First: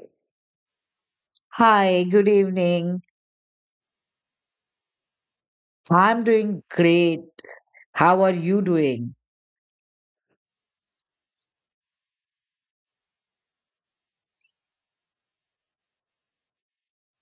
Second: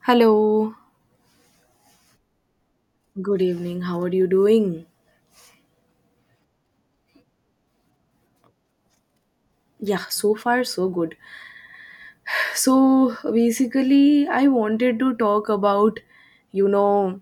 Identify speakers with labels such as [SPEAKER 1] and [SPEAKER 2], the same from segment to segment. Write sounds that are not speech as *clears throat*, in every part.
[SPEAKER 1] Hello.
[SPEAKER 2] Hi, good evening.
[SPEAKER 1] Good evening. How are you doing?
[SPEAKER 2] I'm doing great. How are you doing?
[SPEAKER 1] Yeah, so far so good. So basically, I wanted to talk about, you know,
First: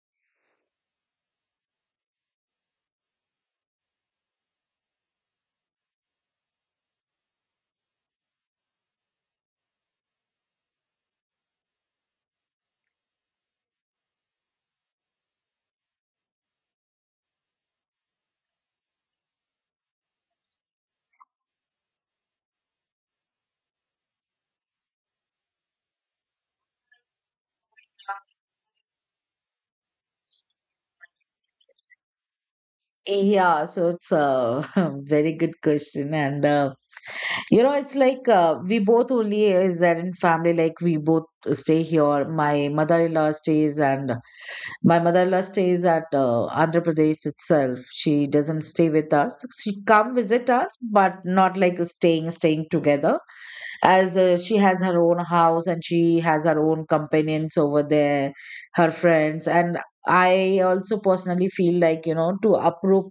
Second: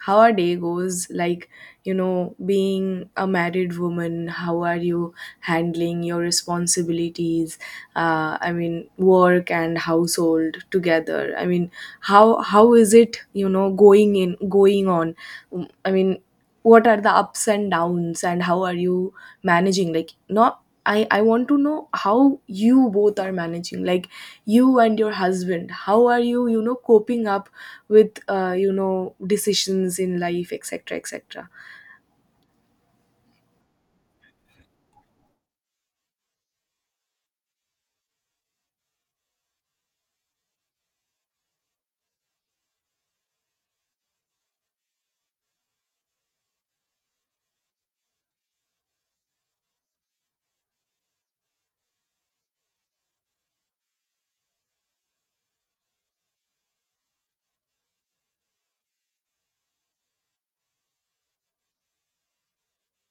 [SPEAKER 1] how our day goes, like, you know, being a married woman, how are you handling your responsibilities? I mean, work and household together. I mean, how is it, you know, going in, going on? Mm, I mean, what are the ups and downs and how are you managing, like, not I want to know how you both are managing, like you and your husband, how are you, you know, coping up with, you know, decisions in life, etc, etc,
[SPEAKER 2] Yeah, so it's a *laughs* very good question. And, it's like we both only is that in family, like we both stay here. My mother-in-law stays at Andhra Pradesh itself. She doesn't stay with us. She come visit us, but not like staying together. As she has her own house and she has her own companions over there, her friends. And I also personally feel like to approve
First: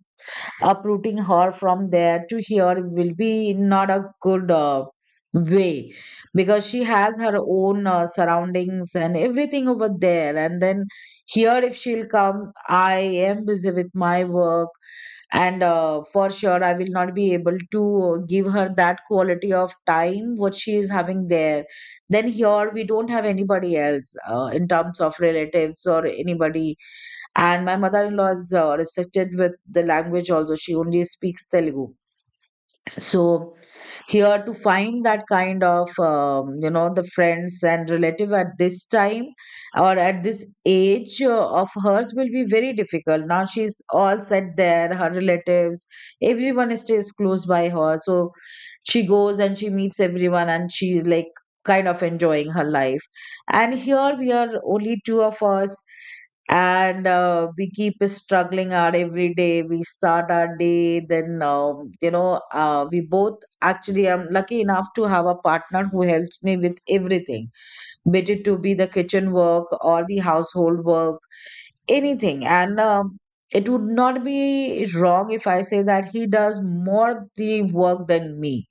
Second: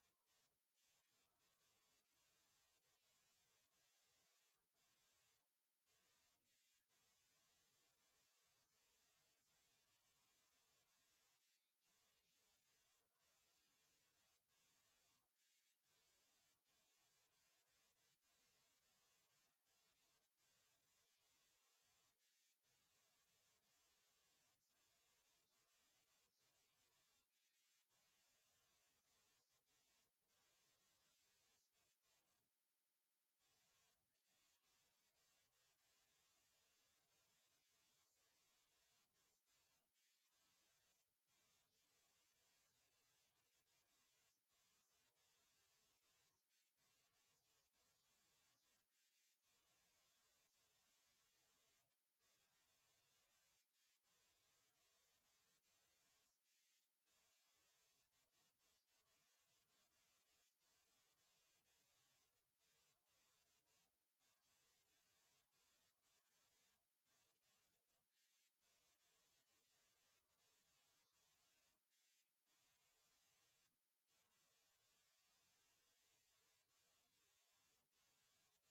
[SPEAKER 2] uprooting her from there to here will be not a good way, because she has her own surroundings and everything over there. And then here, if she'll come, I am busy with my work. And for sure I will not be able to give her that quality of time what she is having there. Then here we don't have anybody else in terms of relatives or anybody. And my mother-in-law is restricted with the language also. She only speaks Telugu. So here to find that kind of the friends and relative at this time or at this age of hers will be very difficult. Now she's all set there, her relatives, everyone stays close by her. So she goes and she meets everyone, and she's like kind of enjoying her life. And here we are only two of us. And we keep struggling out every day. We start our day. Then we both actually, I'm lucky enough to have a partner who helps me with everything, be it to be the kitchen work or the household work, anything. And it would not be wrong if I say that he does more the work than me.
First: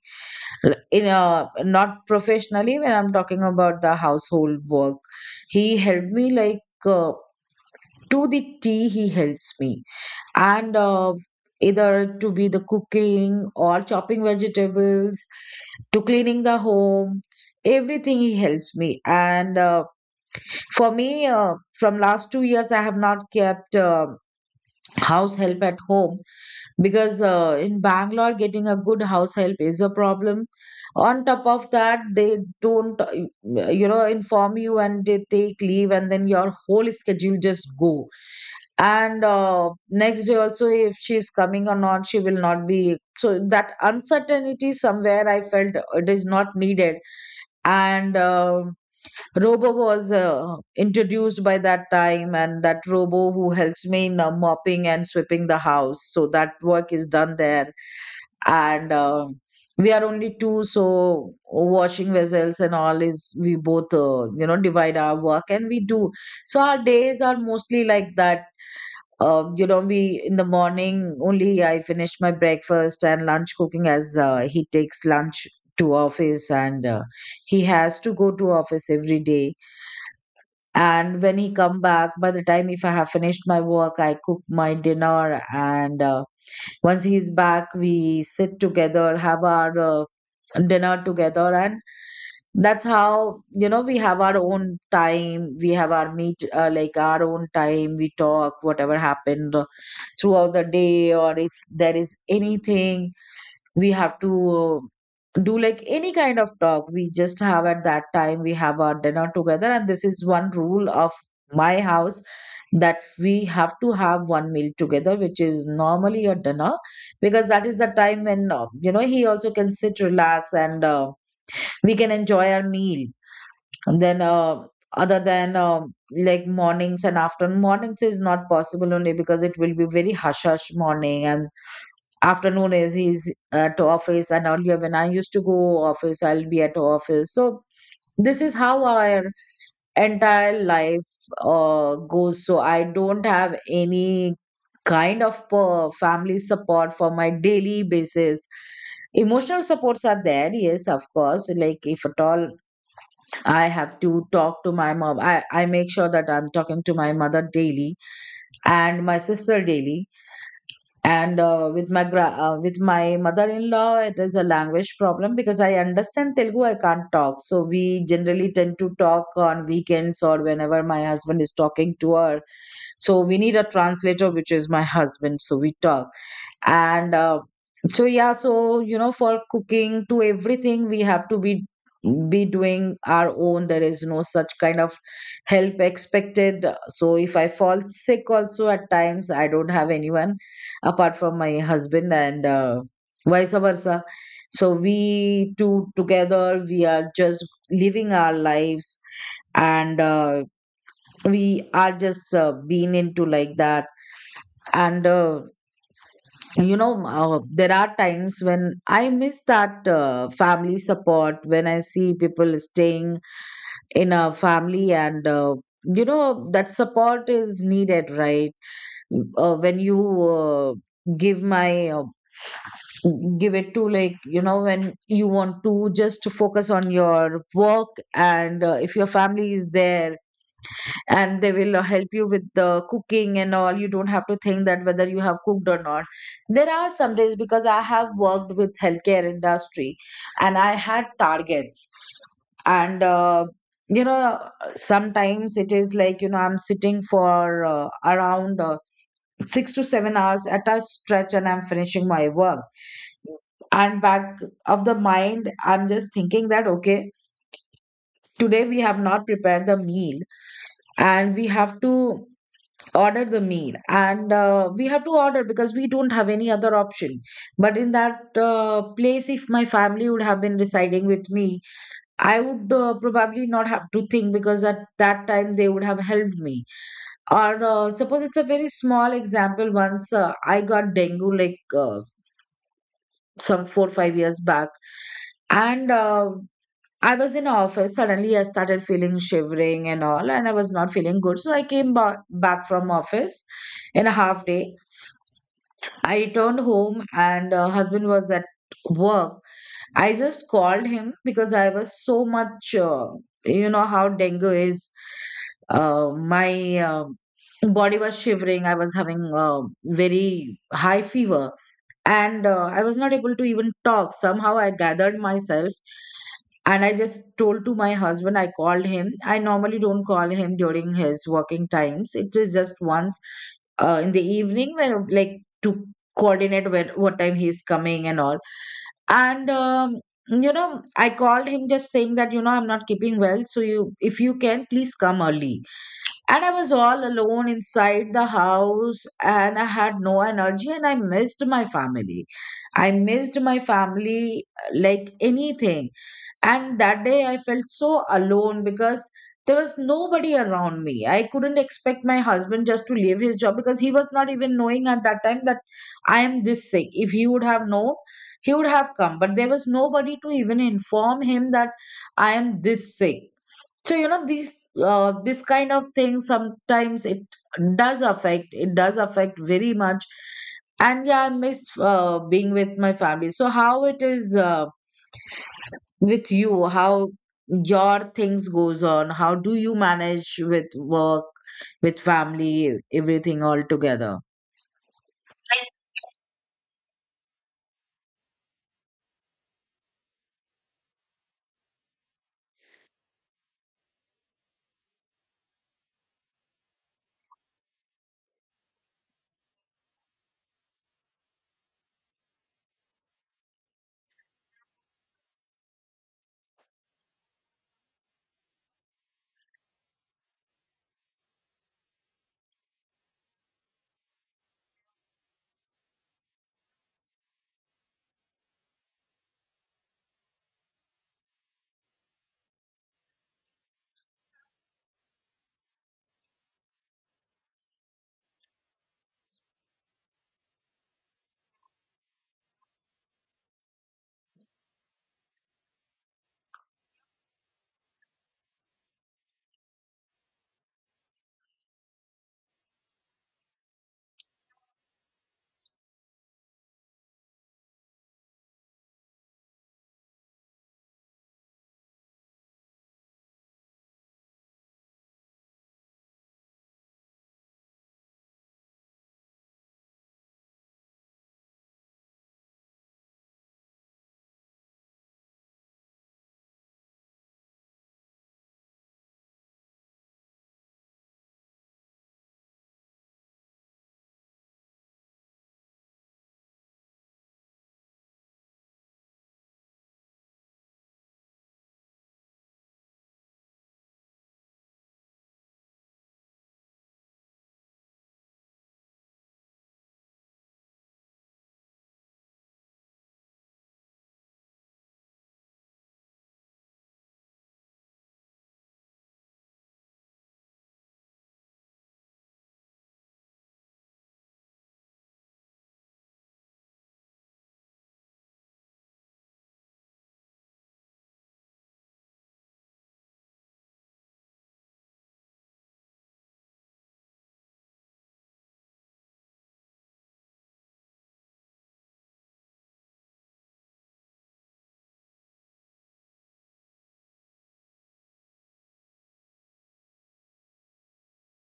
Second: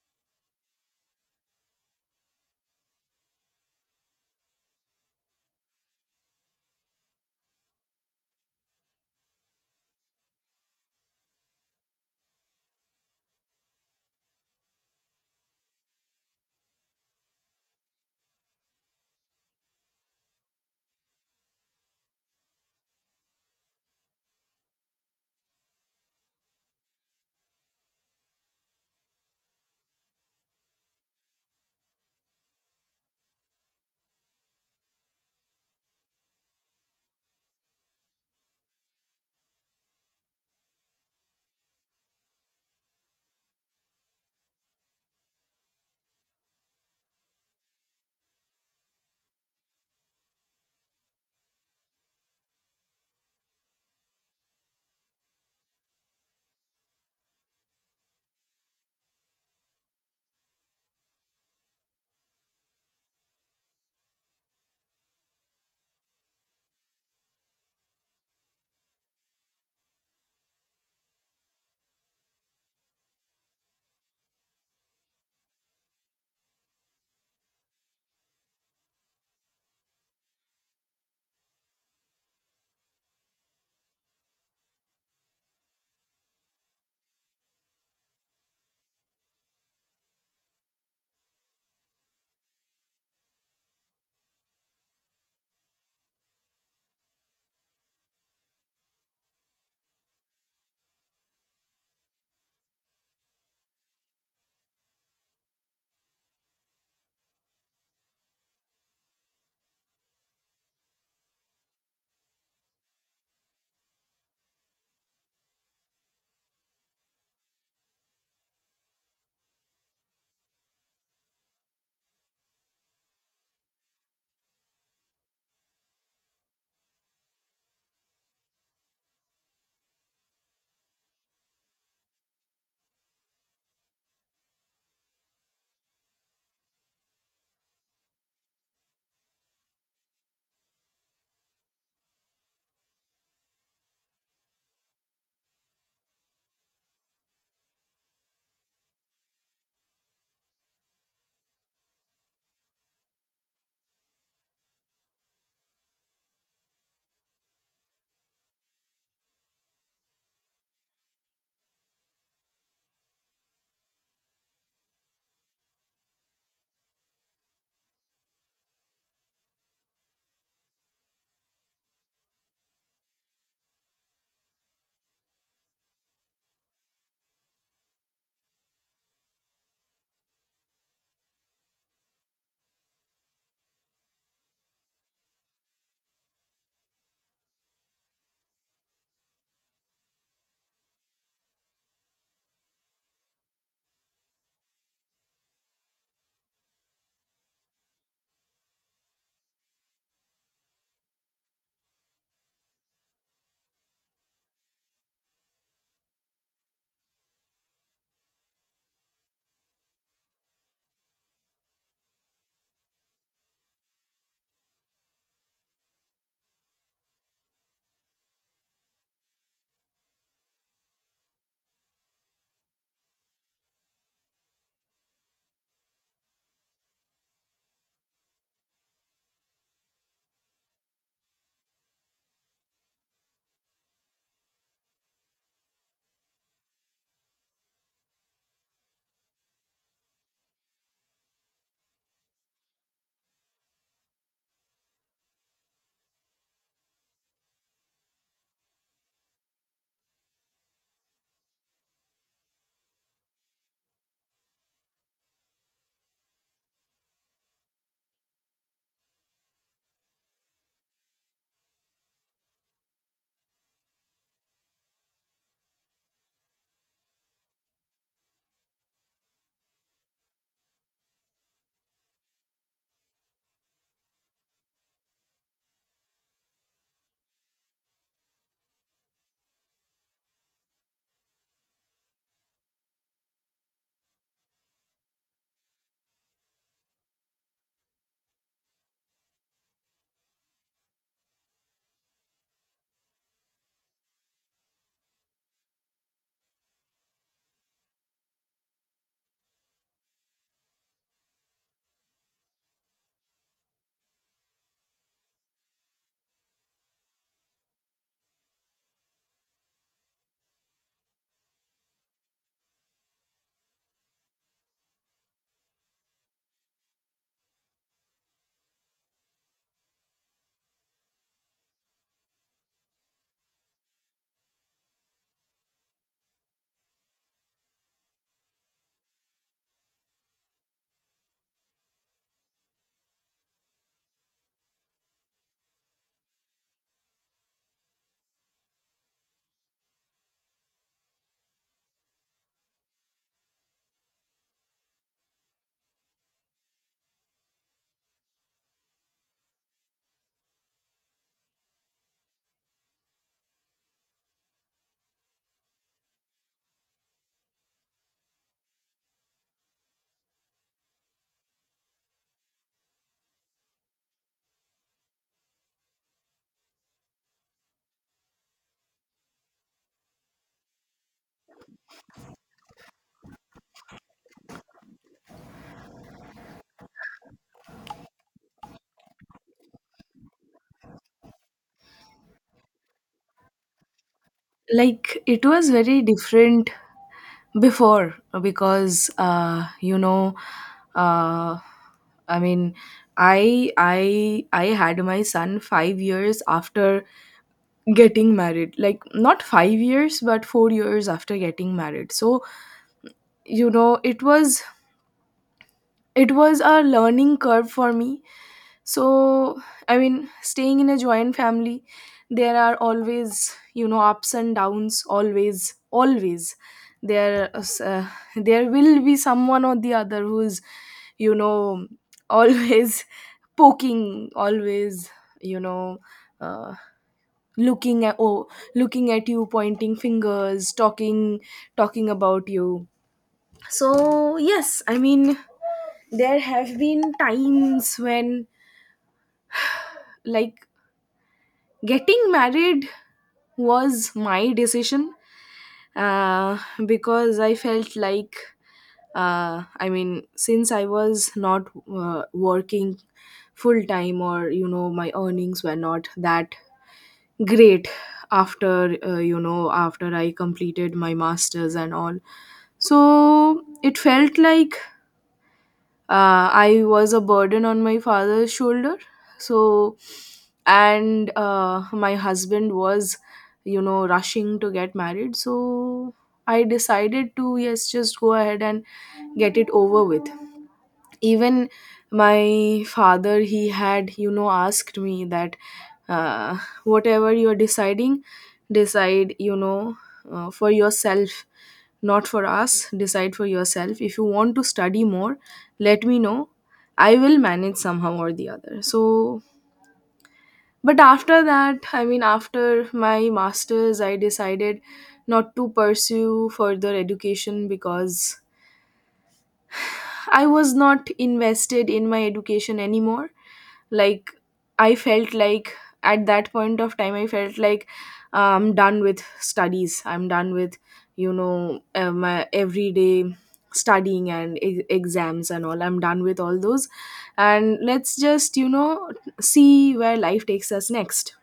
[SPEAKER 2] Not professionally, when I'm talking about the household work, he helped me, like, uh, to the tea he helps me. And either to be the cooking or chopping vegetables, to cleaning the home, everything he helps me. And for me, from last 2 years I have not kept house help at home, because in Bangalore getting a good house help is a problem. On top of that, they don't inform you, and they take leave, and then your whole schedule just go. And next day also if she is coming or not, she will not be. So that uncertainty somewhere I felt it is not needed. And robo was introduced by that time, and that robo who helps me in mopping and sweeping the house, so that work is done there. And we are only two, so washing vessels and all is we both divide our work and we do. So our days are mostly like that. We in the morning only I finish my breakfast and lunch cooking, as he takes lunch to office. And he has to go to office every day. And when he come back, by the time if I have finished my work, I cook my dinner. And once he's back, we sit together, have our dinner together. And that's how we have our own time, we have our meet like our own time, we talk whatever happened throughout the day. Or if there is anything we have to do, like any kind of talk, we just have at that time. We have our dinner together, and this is one rule of my house that we have to have one meal together, which is normally a dinner, because that is the time when he also can sit, relax. And we can enjoy our meal. And then other than like mornings and afternoon. Mornings is not possible only because it will be very hush hush morning, and afternoon is he's at office. And earlier when I used to go office, I'll be at office. So this is how our entire life goes. So I don't have any kind of family support for my daily basis. Emotional supports are there, yes, of course. Like if at all I have to talk to my mom, I make sure that I'm talking to my mother daily and my sister daily. And with my mother-in-law it is a language problem, because I understand Telugu, I can't talk. So we generally tend to talk on weekends, or whenever my husband is talking to her. So we need a translator, which is my husband, so we talk. And so yeah. So for cooking to everything we have to be doing our own. There is no such kind of help expected. So if I fall sick also at times, I don't have anyone apart from my husband, and vice versa. So we two together, we are just living our lives. And we are just being into like that. And there are times when I miss that family support when I see people staying in a family. And that support is needed, right? When you uh, give my uh, give it to, like, when you want to just focus on your work. And if your family is there, and they will help you with the cooking and all, you don't have to think that whether you have cooked or not. There are some days, because I have worked with healthcare industry and I had targets. And you know sometimes it is like, I'm sitting for around 6 to 7 hours at a stretch and I'm finishing my work. And back of the mind I'm just thinking that okay, today we have not prepared the meal, and we have to order the meal. And we have to order because we don't have any other option. But in that place, if my family would have been residing with me, I would probably not have to think, because at that time they would have helped me. Or suppose it's a very small example. Once I got dengue, like, some 4 5 years back. And I was in office. Suddenly, I started feeling shivering and all, and I was not feeling good. So I came back from office in a half day. I returned home, and husband was at work. I just called him because I was so much, you know how dengue is. My body was shivering. I was having very high fever, and I was not able to even talk. Somehow I gathered myself, and I just told to my husband. I called him. I normally don't call him during his working times. It is just once, in the evening, when like, to coordinate when what time he's coming and all. And I called him just saying that, I'm not keeping well, so you if you can please come early. And I was all alone inside the house, and I had no energy, and I missed my family. I missed my family like anything. And that day I felt so alone, because there was nobody around me. I couldn't expect my husband just to leave his job, because he was not even knowing at that time that I am this sick. If he would have known, he would have come. But there was nobody to even inform him that I am this sick. So, these this kind of things, sometimes it does affect, it does affect very much. And yeah, I miss being with my family. So how it is, with you? How your things goes on? How do you manage with work, with family, everything all together?
[SPEAKER 1] like it was very different before. Because you know, uh, I mean, I had my son 5 years after getting married, like not 5 years but 4 years after getting married. So you know, it was a learning curve for me. So I mean, staying in a joint family, there are always, you know, ups and downs, always, always there. uh, there will be someone or the other who is, you know, always *laughs* poking, always, you know, uh, looking at, looking at you, pointing fingers, talking, talking about you. So yes, I mean, there have been times when, like, getting married was my decision. uh, because I felt like, I mean, since I was not working full time, or you know, my earnings were not that great after, you know, after I completed my masters and all. So it felt like, I was a burden on my father's shoulder. So, and my husband was, you know, rushing to get married, so I decided to, yes, just go ahead and get it over with. Even my father, he had, you know, asked me that, uh, whatever you are deciding, decide, you know, for yourself, not for us. Decide for yourself. If you want to study more, let me know, I will manage somehow or the other. So, but after that, I mean, after my masters, I decided not to pursue further education because I was not invested in my education anymore. Like, I felt like, at that point of time I felt like, I'm done with studies, I'm done with, you know, my everyday studying and exams and all, I'm done with all those, and let's just, you know, see where life takes us next.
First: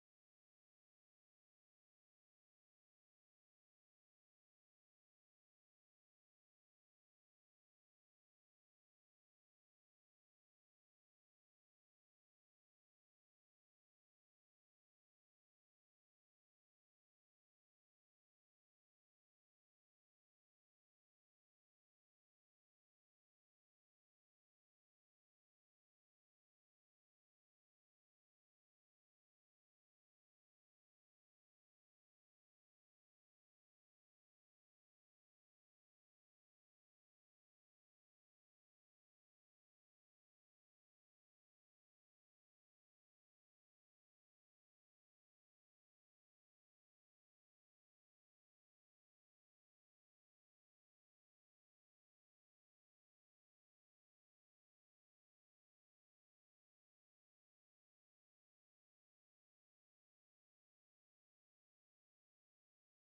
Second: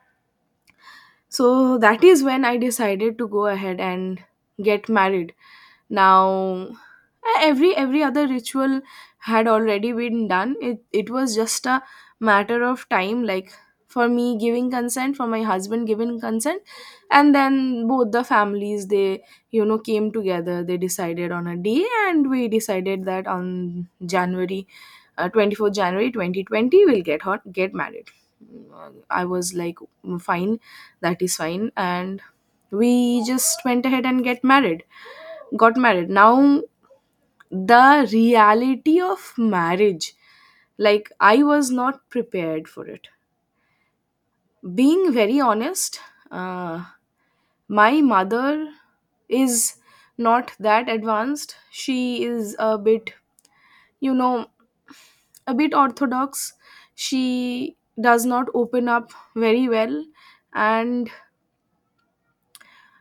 [SPEAKER 1] So that is when I decided to go ahead and get married. Now every every other ritual had already been done. It was just a matter of time, like, for me giving consent, for my husband giving consent. And then both the families, they, you know, came together, they decided on a day, and we decided that on January 24th January 2020 we'll get married. I was like, "Mm, fine, that is fine," and we just went ahead and get married got married. Now the reality of marriage, like, I was not prepared for it, being very honest. uh, my mother is not that advanced. She is a bit, you know, a bit orthodox. She does not open up very well, and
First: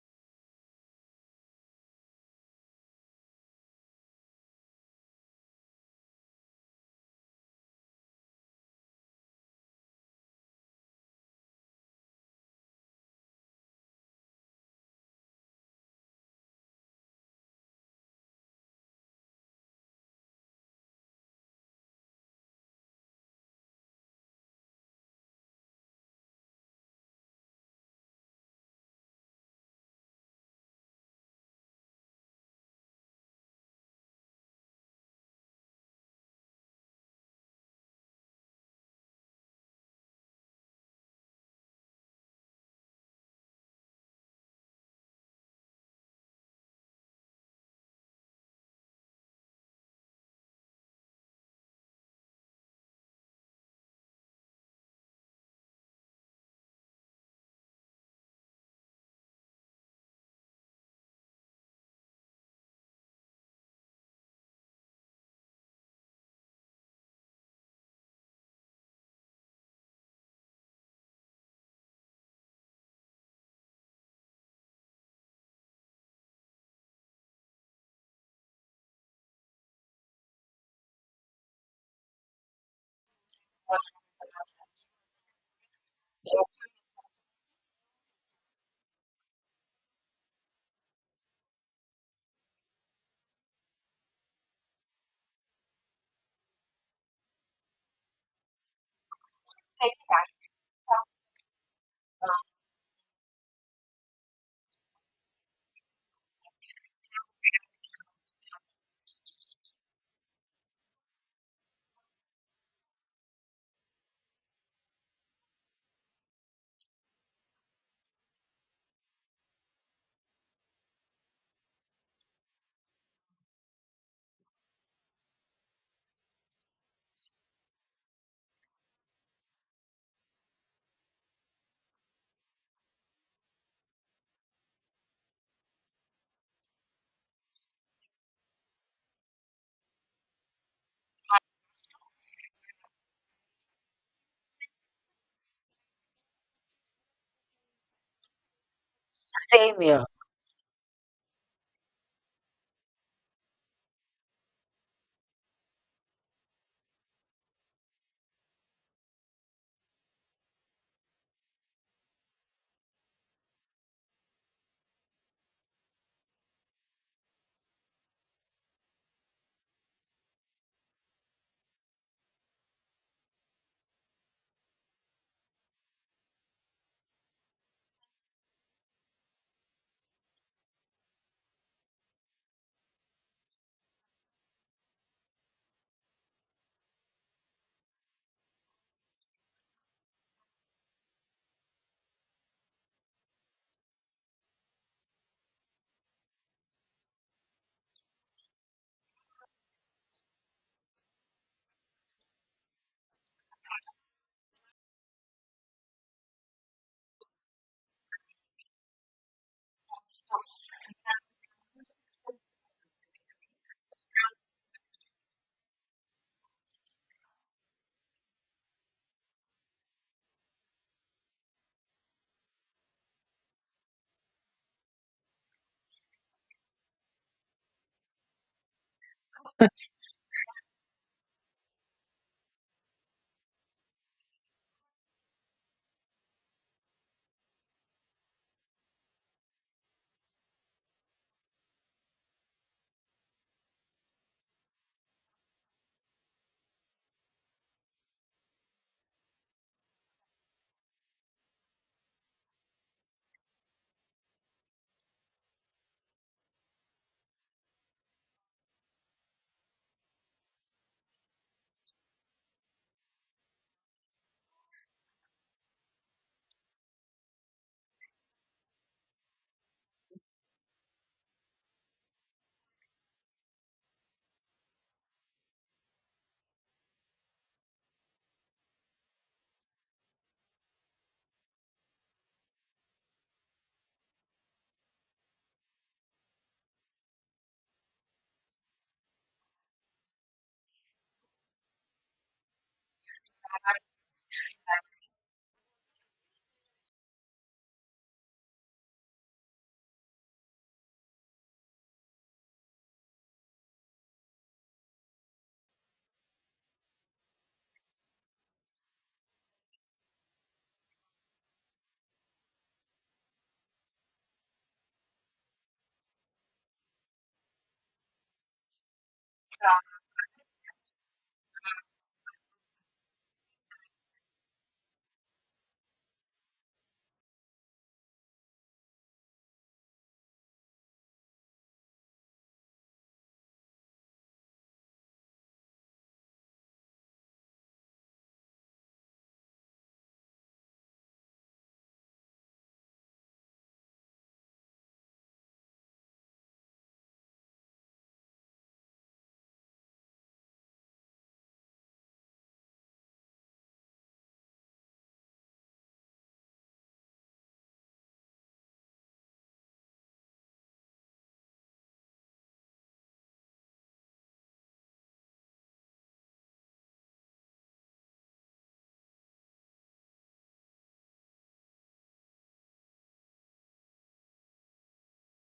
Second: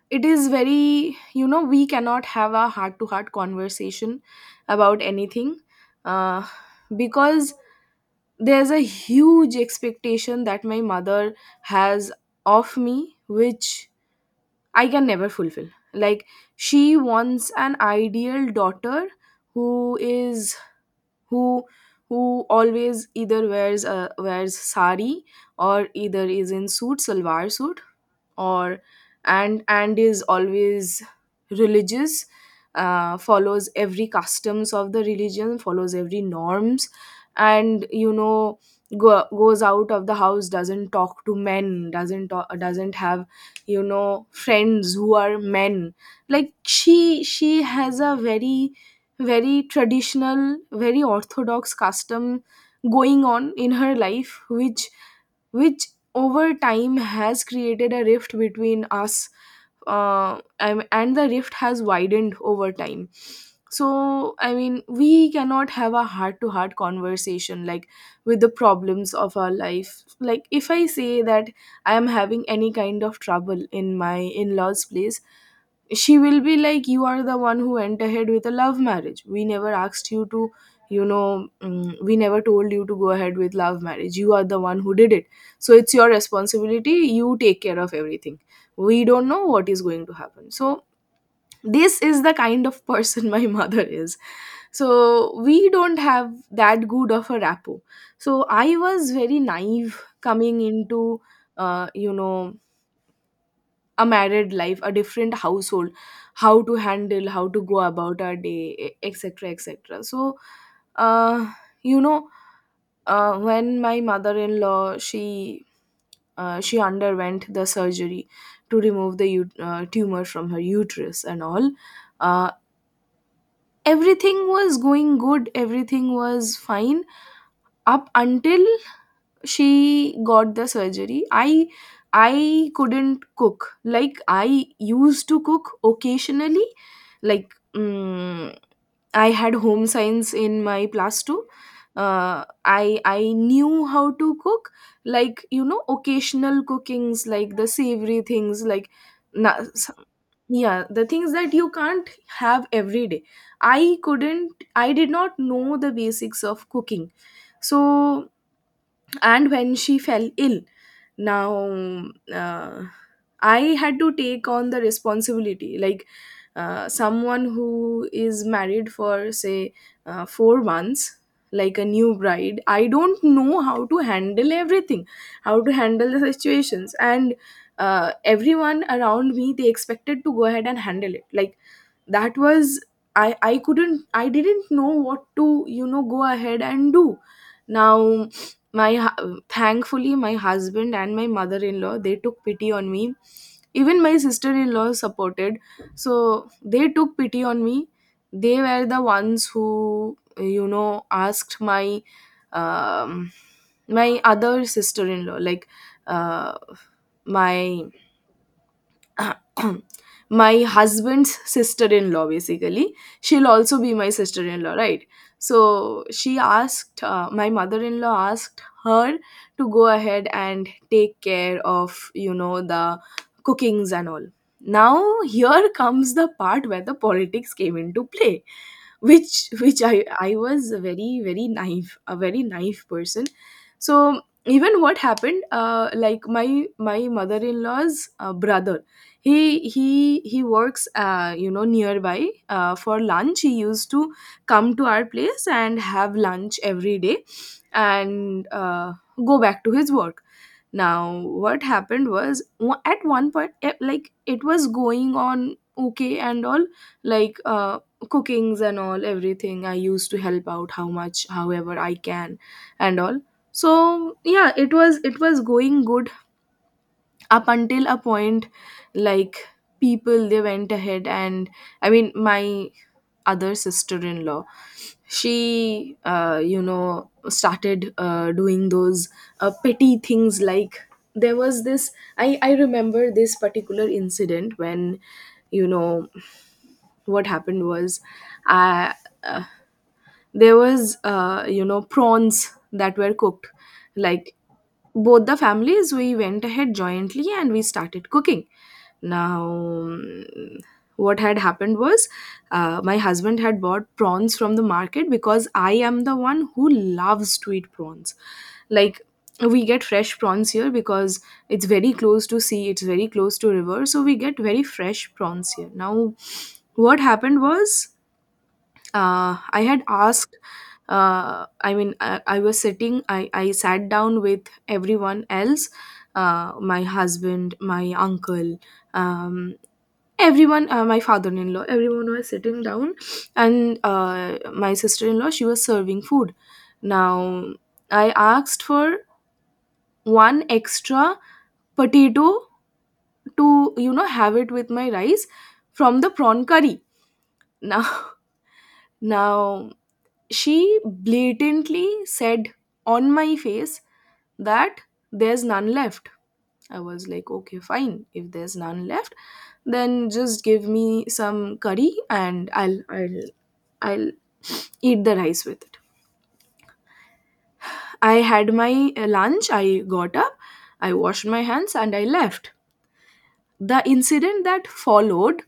[SPEAKER 1] it is very, you know, we cannot have a heart to heart conversation about anything. uh, because there's a huge expectation that my mother has of me, which I can never fulfill. Like, she wants an ideal daughter who is, who who always either wears sari or either is in suit salwar suit, or, and is always religious, follows every customs of the religion, follows every norms, and you know, goes out of the house, doesn't talk to men, doesn't have, you know, friends who are men. Like she has a very, very traditional, very orthodox custom going on in her life, which over time has created a rift between us. And the rift has widened over time. So I mean, we cannot have a heart to heart conversation, like, with the problems of our life. Like, if I say that I am having any kind of trouble in my in-laws place, she will be like, "You are the one who went ahead with a love marriage, we never asked you to, you know, we never told you to go ahead with love marriage. You are the one who did it, so it's your responsibility, you take care of everything, we don't know what is going to happen." So this is the kind of person *laughs* my mother is. So we don't have that good of a rapport. So I was very naive coming into, you know, a married life, a different household, how to handle, how to go about our day, etc, etc. So uh, you know, when my mother-in-law, she, she underwent the surgery to remove the tumor from her uterus and all. Uh, Everything was going good, everything was fine up until she got the surgery. I couldn't cook. Like, I used to cook occasionally, like, mm, I had home science in my plus two. Uh, I knew how to cook, like, you know, occasional cookings, like the savory things, like na-
[SPEAKER 2] Same
[SPEAKER 1] s-
[SPEAKER 2] here.
[SPEAKER 1] yeah, the things that you can't have every day. I couldn't. I did not know the basics of cooking. So, and when she fell ill, now, uh, I had to take on the responsibility, like, someone who is married for, say, 4 months, like a new bride. I don't know how to handle everything, how to handle the situations. And everyone around me, they expected to go ahead and handle it, like, that was, I couldn't, I didn't know what to, you know, go ahead and do. Now thankfully my husband and my mother-in-law, they took pity on me. Even my sister-in-law supported, so they took pity on me. They were the ones who, you know, asked my, um, my other sister-in-law, like, uh my *clears throat* my husband's sister-in-law basically, she'll also be my sister-in-law, right? So she asked, my mother-in-law asked her to go ahead and take care of, you know, the cookings and all. Now here comes the part where the politics came into play, which, which I was a very, very naive, a very naive person. So, even what happened, like, my mother-in-law's brother, he works, you know, nearby. For lunch he used to come to our place and have lunch every day, and go back to his work. Now what happened was, at one point, like, it was going on okay and all, like, cookings and all, everything I used to help out, how much, however I can, and all. So yeah, it was, it was going good up until a point, like, people they went ahead and, I mean, my other sister-in-law, she, you know, started doing those petty things. Like, there was this, I remember this particular incident when, you know, what happened was, I, uh, there was, you know, prawns that were cooked. Like, both the families, we went ahead jointly and we started cooking. Now what had happened was, my husband had bought prawns from the market because I am the one who loves to eat prawns. Like, we get fresh prawns here because it's very close to sea, it's very close to river, so we get very fresh prawns here. Now what happened was, I had asked. I mean, I was sitting. I sat down with everyone else, my husband, my uncle, um, everyone, my father-in-law. Everyone was sitting down, and my sister-in-law, she was serving food. Now I asked for one extra potato to, you know, have it with my rice from the prawn curry. Now *laughs* now she blatantly said on my face that there's none left. I was like, okay, fine, if there's none left, then just give me some curry and I'll eat the rice with it. I had my lunch. I got up, I washed my hands, and I left. The incident that followed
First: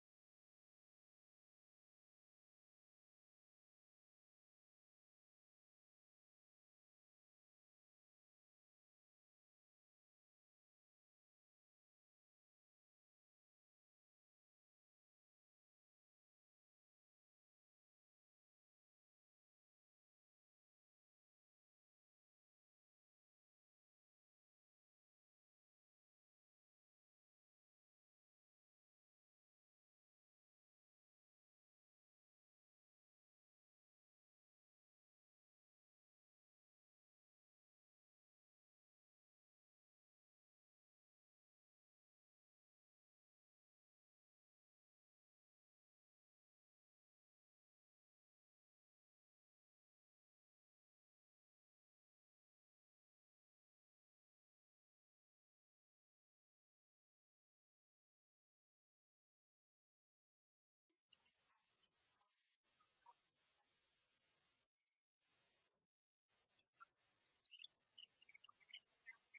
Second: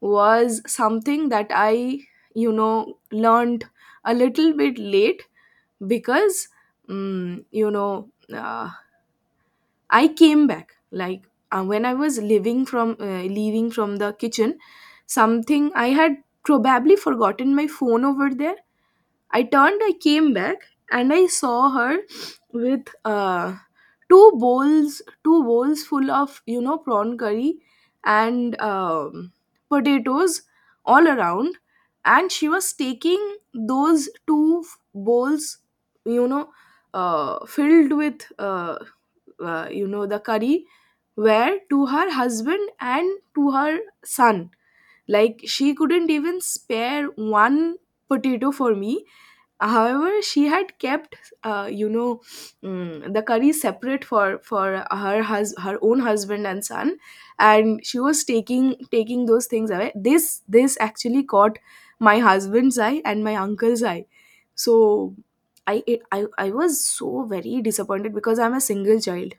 [SPEAKER 1] was something that I, you know, learned a little bit late because, you know, uh, I came back, like, when I was living from, leaving from the kitchen, something I had probably forgotten my phone over there. I turned, I came back, and I saw her with, two bowls full of, you know, prawn curry and, potatoes all around, and she was taking those bowls, you know, filled with, you know, the curry, where to her husband and to her son. Like, she couldn't even spare one potato for me. However, she had kept, you know, the curry separate for her her own husband and son, and she was taking, taking those things away. This actually caught my husband's eye and my uncle's eye. So I it, I was so very disappointed because I'm a single child.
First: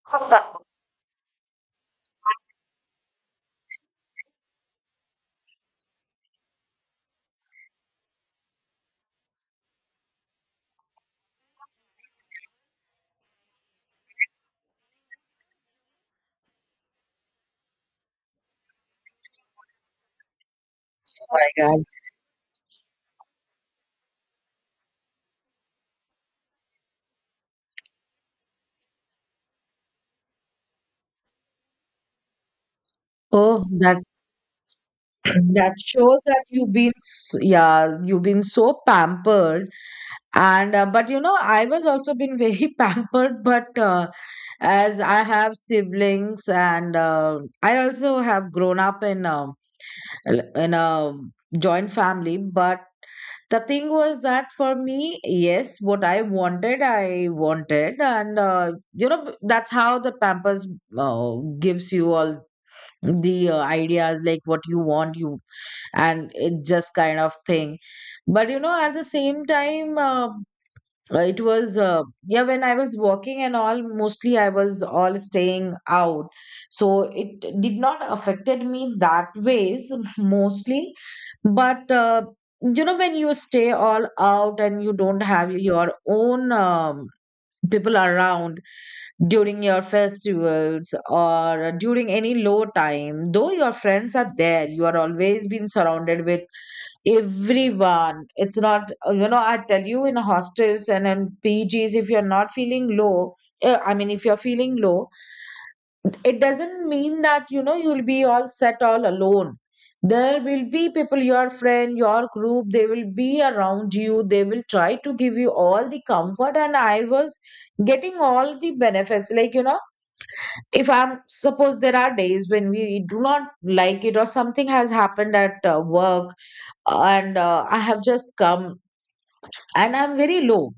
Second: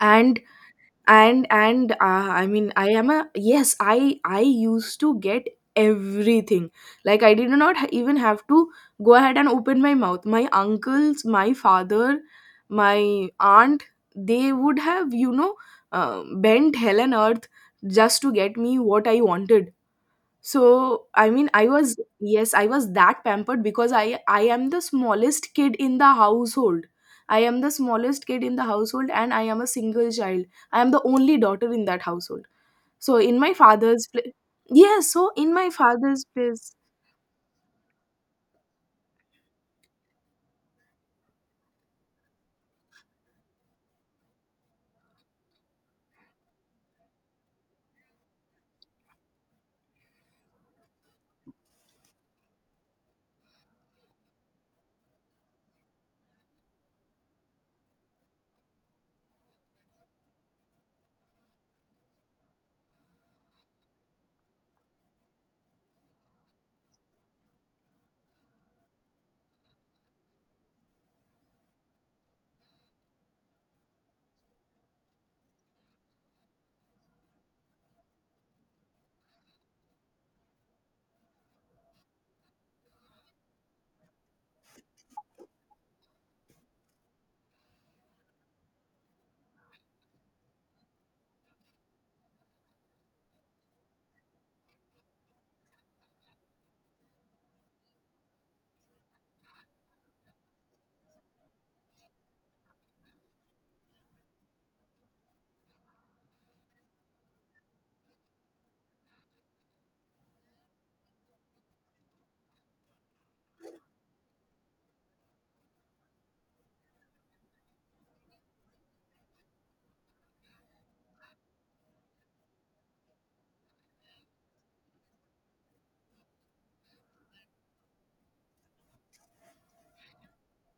[SPEAKER 1] And,
[SPEAKER 2] *laughs*
[SPEAKER 1] and I mean, I am a, yes, I used to get everything. Like, I did not even have to go ahead and open my mouth. My uncles, my father, my aunt, they would have, you know, bent hell and earth just to get me what I wanted. So
[SPEAKER 2] Oh
[SPEAKER 1] I
[SPEAKER 2] my
[SPEAKER 1] mean, I
[SPEAKER 2] God.
[SPEAKER 1] was, yes, I was that pampered because I am the smallest kid in the household. I am the smallest kid in the household, and I am a single child. I am the only daughter in that household. So in my
[SPEAKER 2] Oh, that
[SPEAKER 1] father's yes, so
[SPEAKER 2] *clears throat*
[SPEAKER 1] in my
[SPEAKER 2] that shows
[SPEAKER 1] father's
[SPEAKER 2] that
[SPEAKER 1] place,
[SPEAKER 2] yeah, you've been so pampered. And but you know, I was also been very *laughs* pampered, but as I have siblings, and I also have grown up in a joint family. But the thing was that for me, yes, what I wanted I wanted, and you know, that's how the pampers uh, gives you all the ideas like what you want you, and it just kind of thing. But you know, at the same time, it was yeah, when I was working and all, mostly I was all staying out, so it did not affected me that ways *laughs* mostly. But you know, when you stay all out and you don't have your own people around during your festivals or during any low time, though your friends are there, you are always been surrounded with everyone. It's not, you know, I tell you, in hostels and in pgs, if you're not feeling low, I mean, if you're feeling low, it doesn't mean that, you know, you'll be all set all alone. There will be people, your friend, your group, they will be around you, they will try to give you all the comfort. And I was getting all the benefits, like, you know, if I'm suppose there are days when we do not like it or something has happened at work, and I have just come and I'm very low.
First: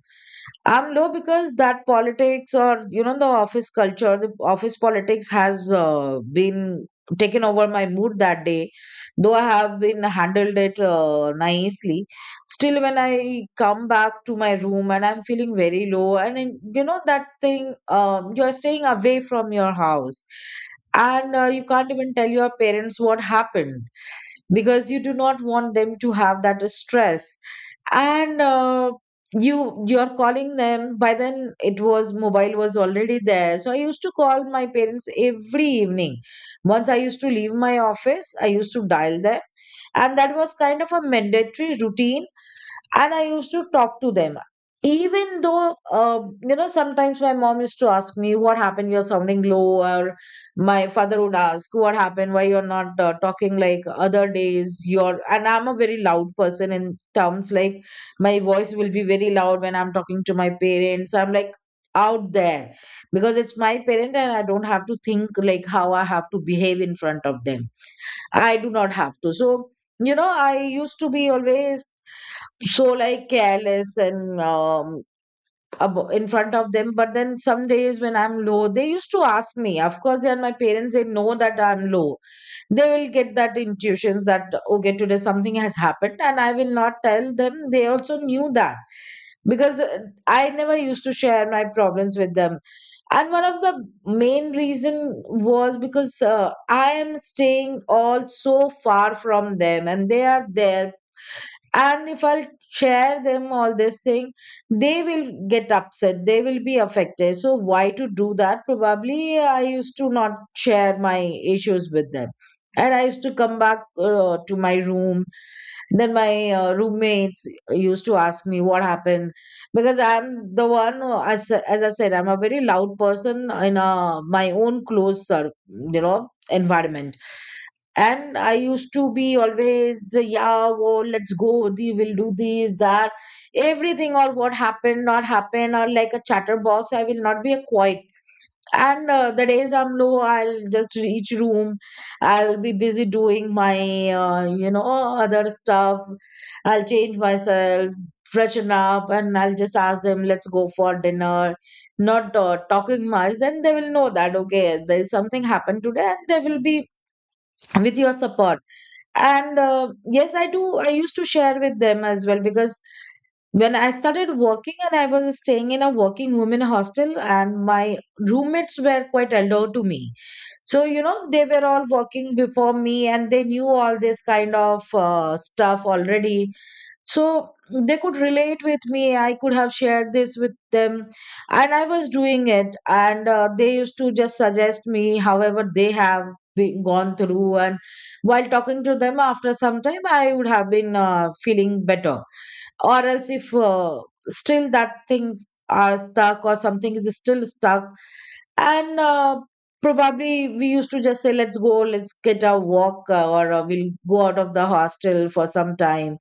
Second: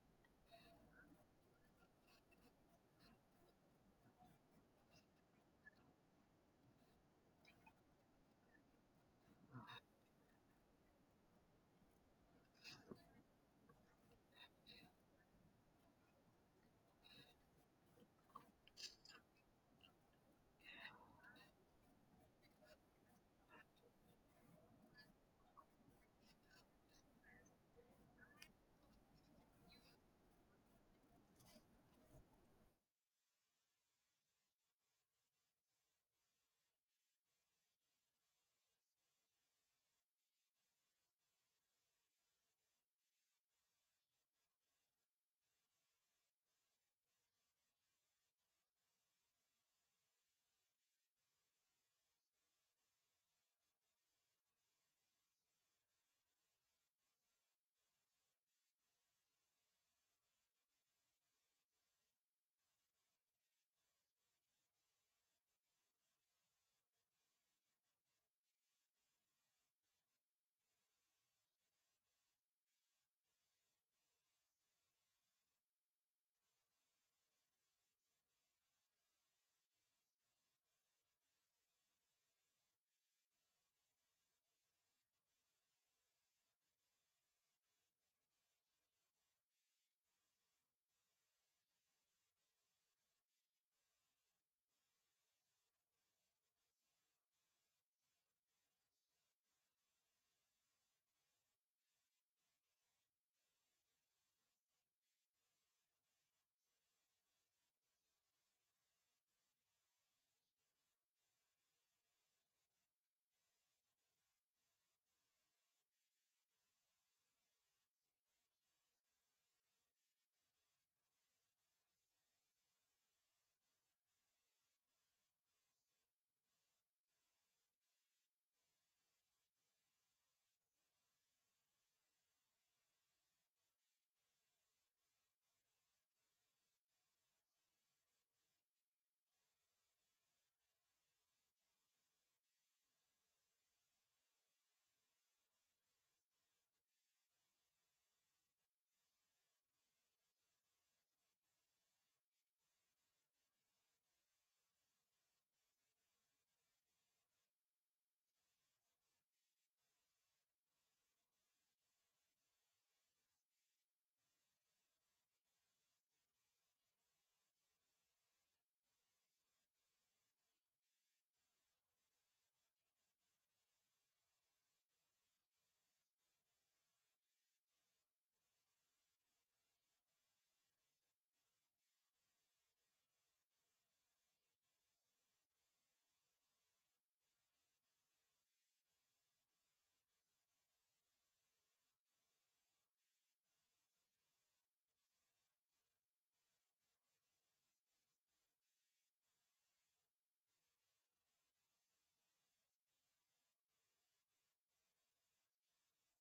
[SPEAKER 2] I'm low because that politics or, you know, the office culture, the office politics has been taken over my mood that day. Though I have been handled it nicely, still when I come back to my room and I'm feeling very low and in, you know, that thing, you're staying away from your house, and you can't even tell your parents what happened because you do not want them to have that stress. And you're calling them. By then it was mobile was already there, so I used to call my parents every evening. Once I used to leave my office, I used to dial them, and that was kind of a mandatory routine. And I used to talk to them, even though you know, sometimes my mom used to ask me, what happened, you're sounding low, or my father would ask, what happened, why you're not talking like other days, you're. And I'm a very loud person in terms like my voice will be very loud when I'm talking to my parents. I'm like out there, because it's my parent and I don't have to think like how I have to behave in front of them. I do not have to. So, you know, I used to be always so like careless and, abo in front of them. But then some days when I'm low, they used to ask me. Of course, they are my parents, they know that I'm low, they will get that intuitions that okay, today something has happened, and I will not tell them, they also knew that, because I never used to share my problems with them. And one of the main reason was because I am staying all so far from them and they are there, and if I'll share them all this thing, they will get upset, they will be affected, so why to do that. Probably I used to not share my issues with them, and I used to come back to my room. Then my roommates used to ask me what happened, because I'm the one, as I said, I'm a very loud person in my own you know, environment. And I used to be always, yeah, whoa, let's go, the, we'll do this, that, everything, or what happened, not happened, or like a chatterbox. I will not be a quiet. And the days I'm low, I'll just reach room. I'll be busy doing my, you know, other stuff. I'll change myself, freshen up, and I'll just ask them, let's go for dinner. Not talking much, then they will know that okay, there is something happened today, and they will be with your support. And yes, I used to share with them as well, because when I started working and I was staying in a working women hostel, and my roommates were quite elder to me, so you know, they were all working before me and they knew all this kind of stuff already. So they could relate with me, I could have shared this with them, and I was doing it. And they used to just suggest me however they have been gone through. And while talking to them after some time, I would have been feeling better. Or else, if still that things are stuck or something is still stuck, and probably we used to just say, let's go, let's get a walk, or we'll go out of the hostel for some time.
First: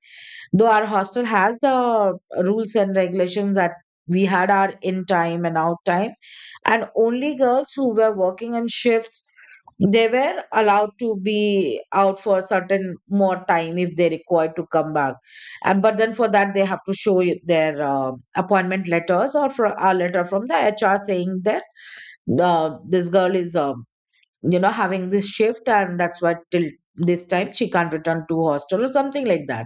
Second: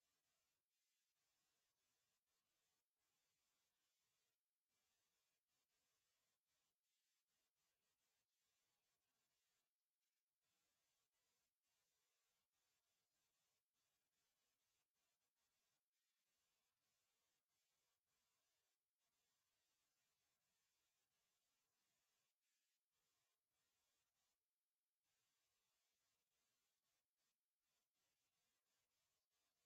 [SPEAKER 2] Though our hostel has the rules and regulations that we had our in time and out time, and only girls who were working in shifts, they were allowed to be out for certain more time if they required to come back. And but then for that, they have to show you their appointment letters or for a letter from the HR saying that this girl is, you know, having this shift and that's why till this time she can't return to hostel or something like that.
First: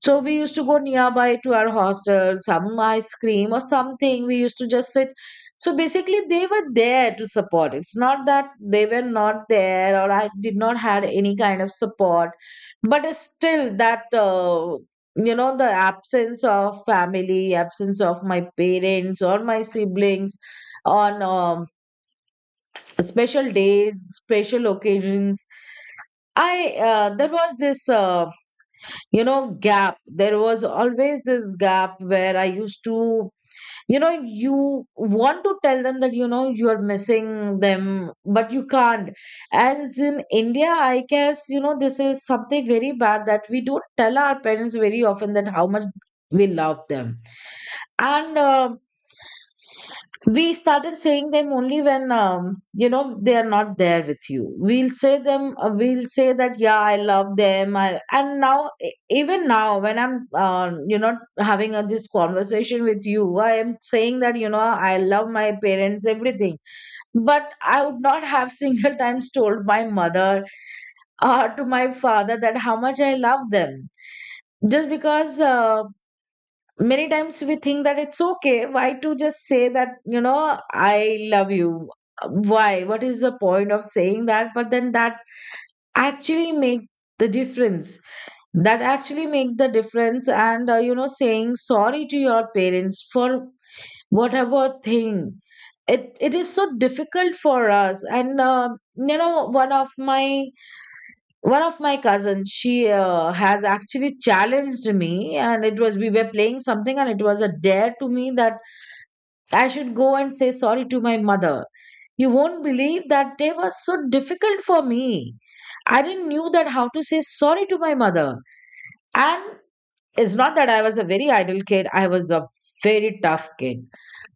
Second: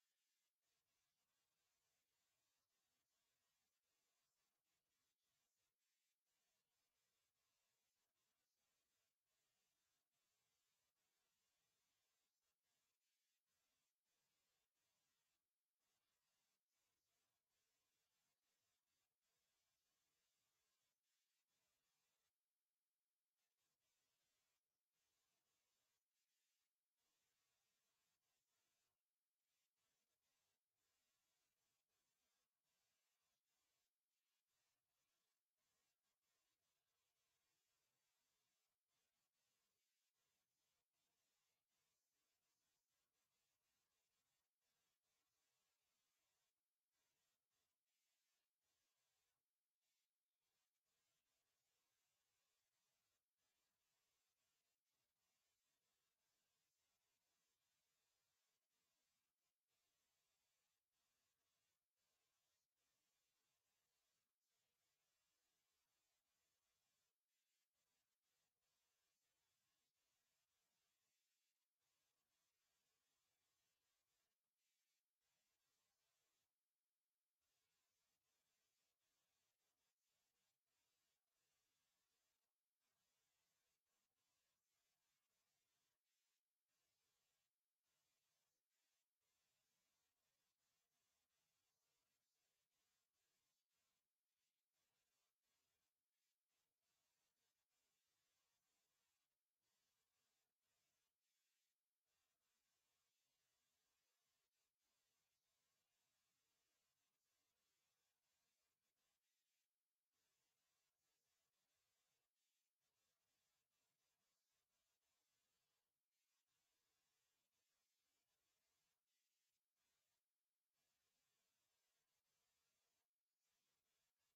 [SPEAKER 2] So we used to go nearby to our hostel some ice cream or something, we used to just sit. So basically they were there to support. It's not that they were not there or I did not had any kind of support. But it's still that, you know, the absence of family, absence of my parents or my siblings on, special days, special occasions, I there was this, you know, gap, there was always this gap where I used to, you know, you want to tell them that, you know, you are missing them, but you can't. As in India, I guess, you know, this is something very bad that we don't tell our parents very often that how much we love them. And we started saying them only when, you know, they are not there with you, we'll say them, we'll say that, yeah, I love them. And now, even now when I'm, you know, having, this conversation with you, I am saying that, you know, I love my parents, everything. But I would not have *laughs* single times told my mother or to my father that how much I love them, just because, many times we think that it's okay, why to just say that, you know, I love you, why, what is the point of saying that. But then that actually make the difference, that actually make the difference. And you know, saying sorry to your parents for whatever thing, it is so difficult for us. And you know, one of my cousins, she has actually challenged me, and it was, we were playing something, and it was a dare to me that I should go and say sorry to my mother. You won't believe that day was so difficult for me. I didn't knew that how to say sorry to my mother. And it's not that I was a very idle kid, I was a very tough kid.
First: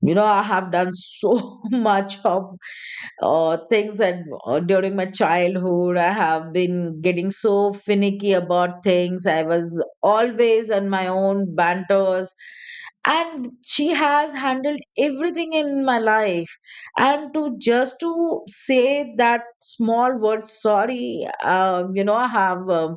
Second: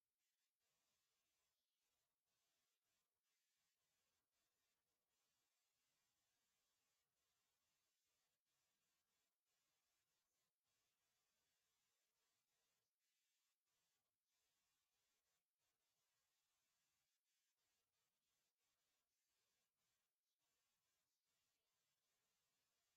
[SPEAKER 2] You know, I have done so *laughs* much of things, and during my childhood, I have been getting so finicky about things, I was always on my own banters, and she has handled everything in my life. And to just to say that small word sorry, you know, I have,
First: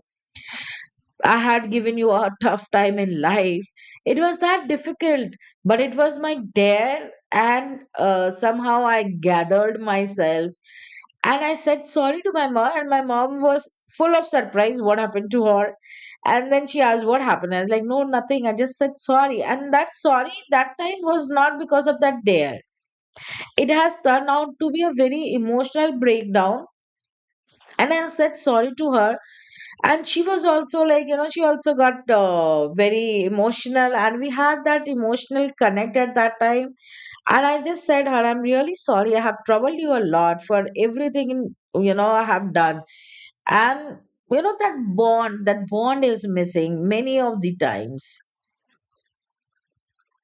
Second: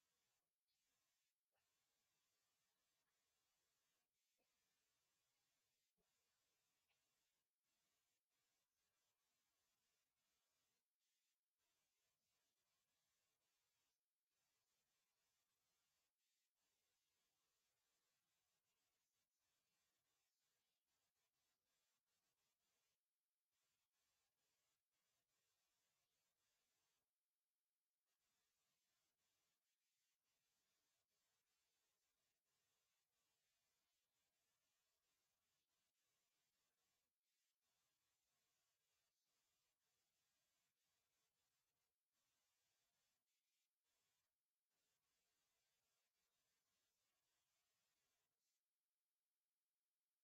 [SPEAKER 2] I had given you a tough time in life, it was that difficult. But it was my dare, and somehow I gathered myself, and I said sorry to my mom, and my mom was full of surprise what happened to her. And then she asked what happened. I was like, no, nothing, I just said sorry. And that sorry that time was not because of that dare, it has turned out to be a very emotional breakdown. And I said sorry to her, and she was also like, you know, she also got very emotional, and we had that emotional connect at that time. And I just said her, I'm really sorry, I have troubled you a lot for everything in, you know, I have done. And you know, that bond is missing many of the times.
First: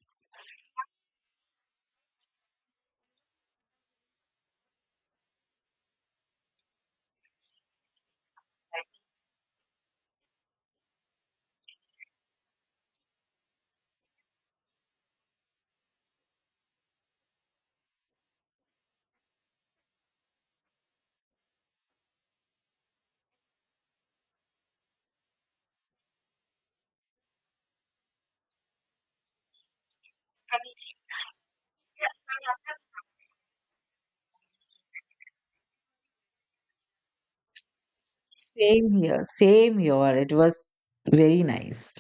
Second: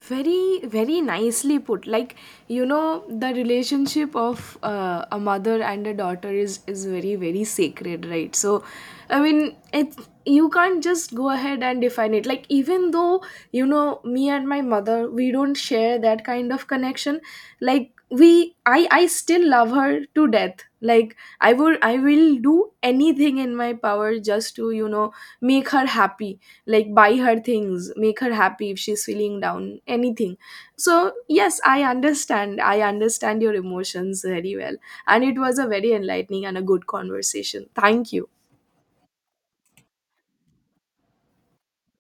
[SPEAKER 1] very, very nicely put. Like, you know, the relationship of a mother and a daughter is very, very sacred, right? So I mean, it, you can't just go ahead and define it. Like, even though, you know, me and my mother, we don't share that kind of connection, like, we, I still love her to death. Like, I would, I will do anything in my power just to, you know, make her happy. Like, buy her things, make her happy if she's feeling down, anything. So yes, I understand, I understand your emotions very well, and it was a very enlightening and a good conversation. Thank you.
[SPEAKER 2] Same here, same here. It was very nice.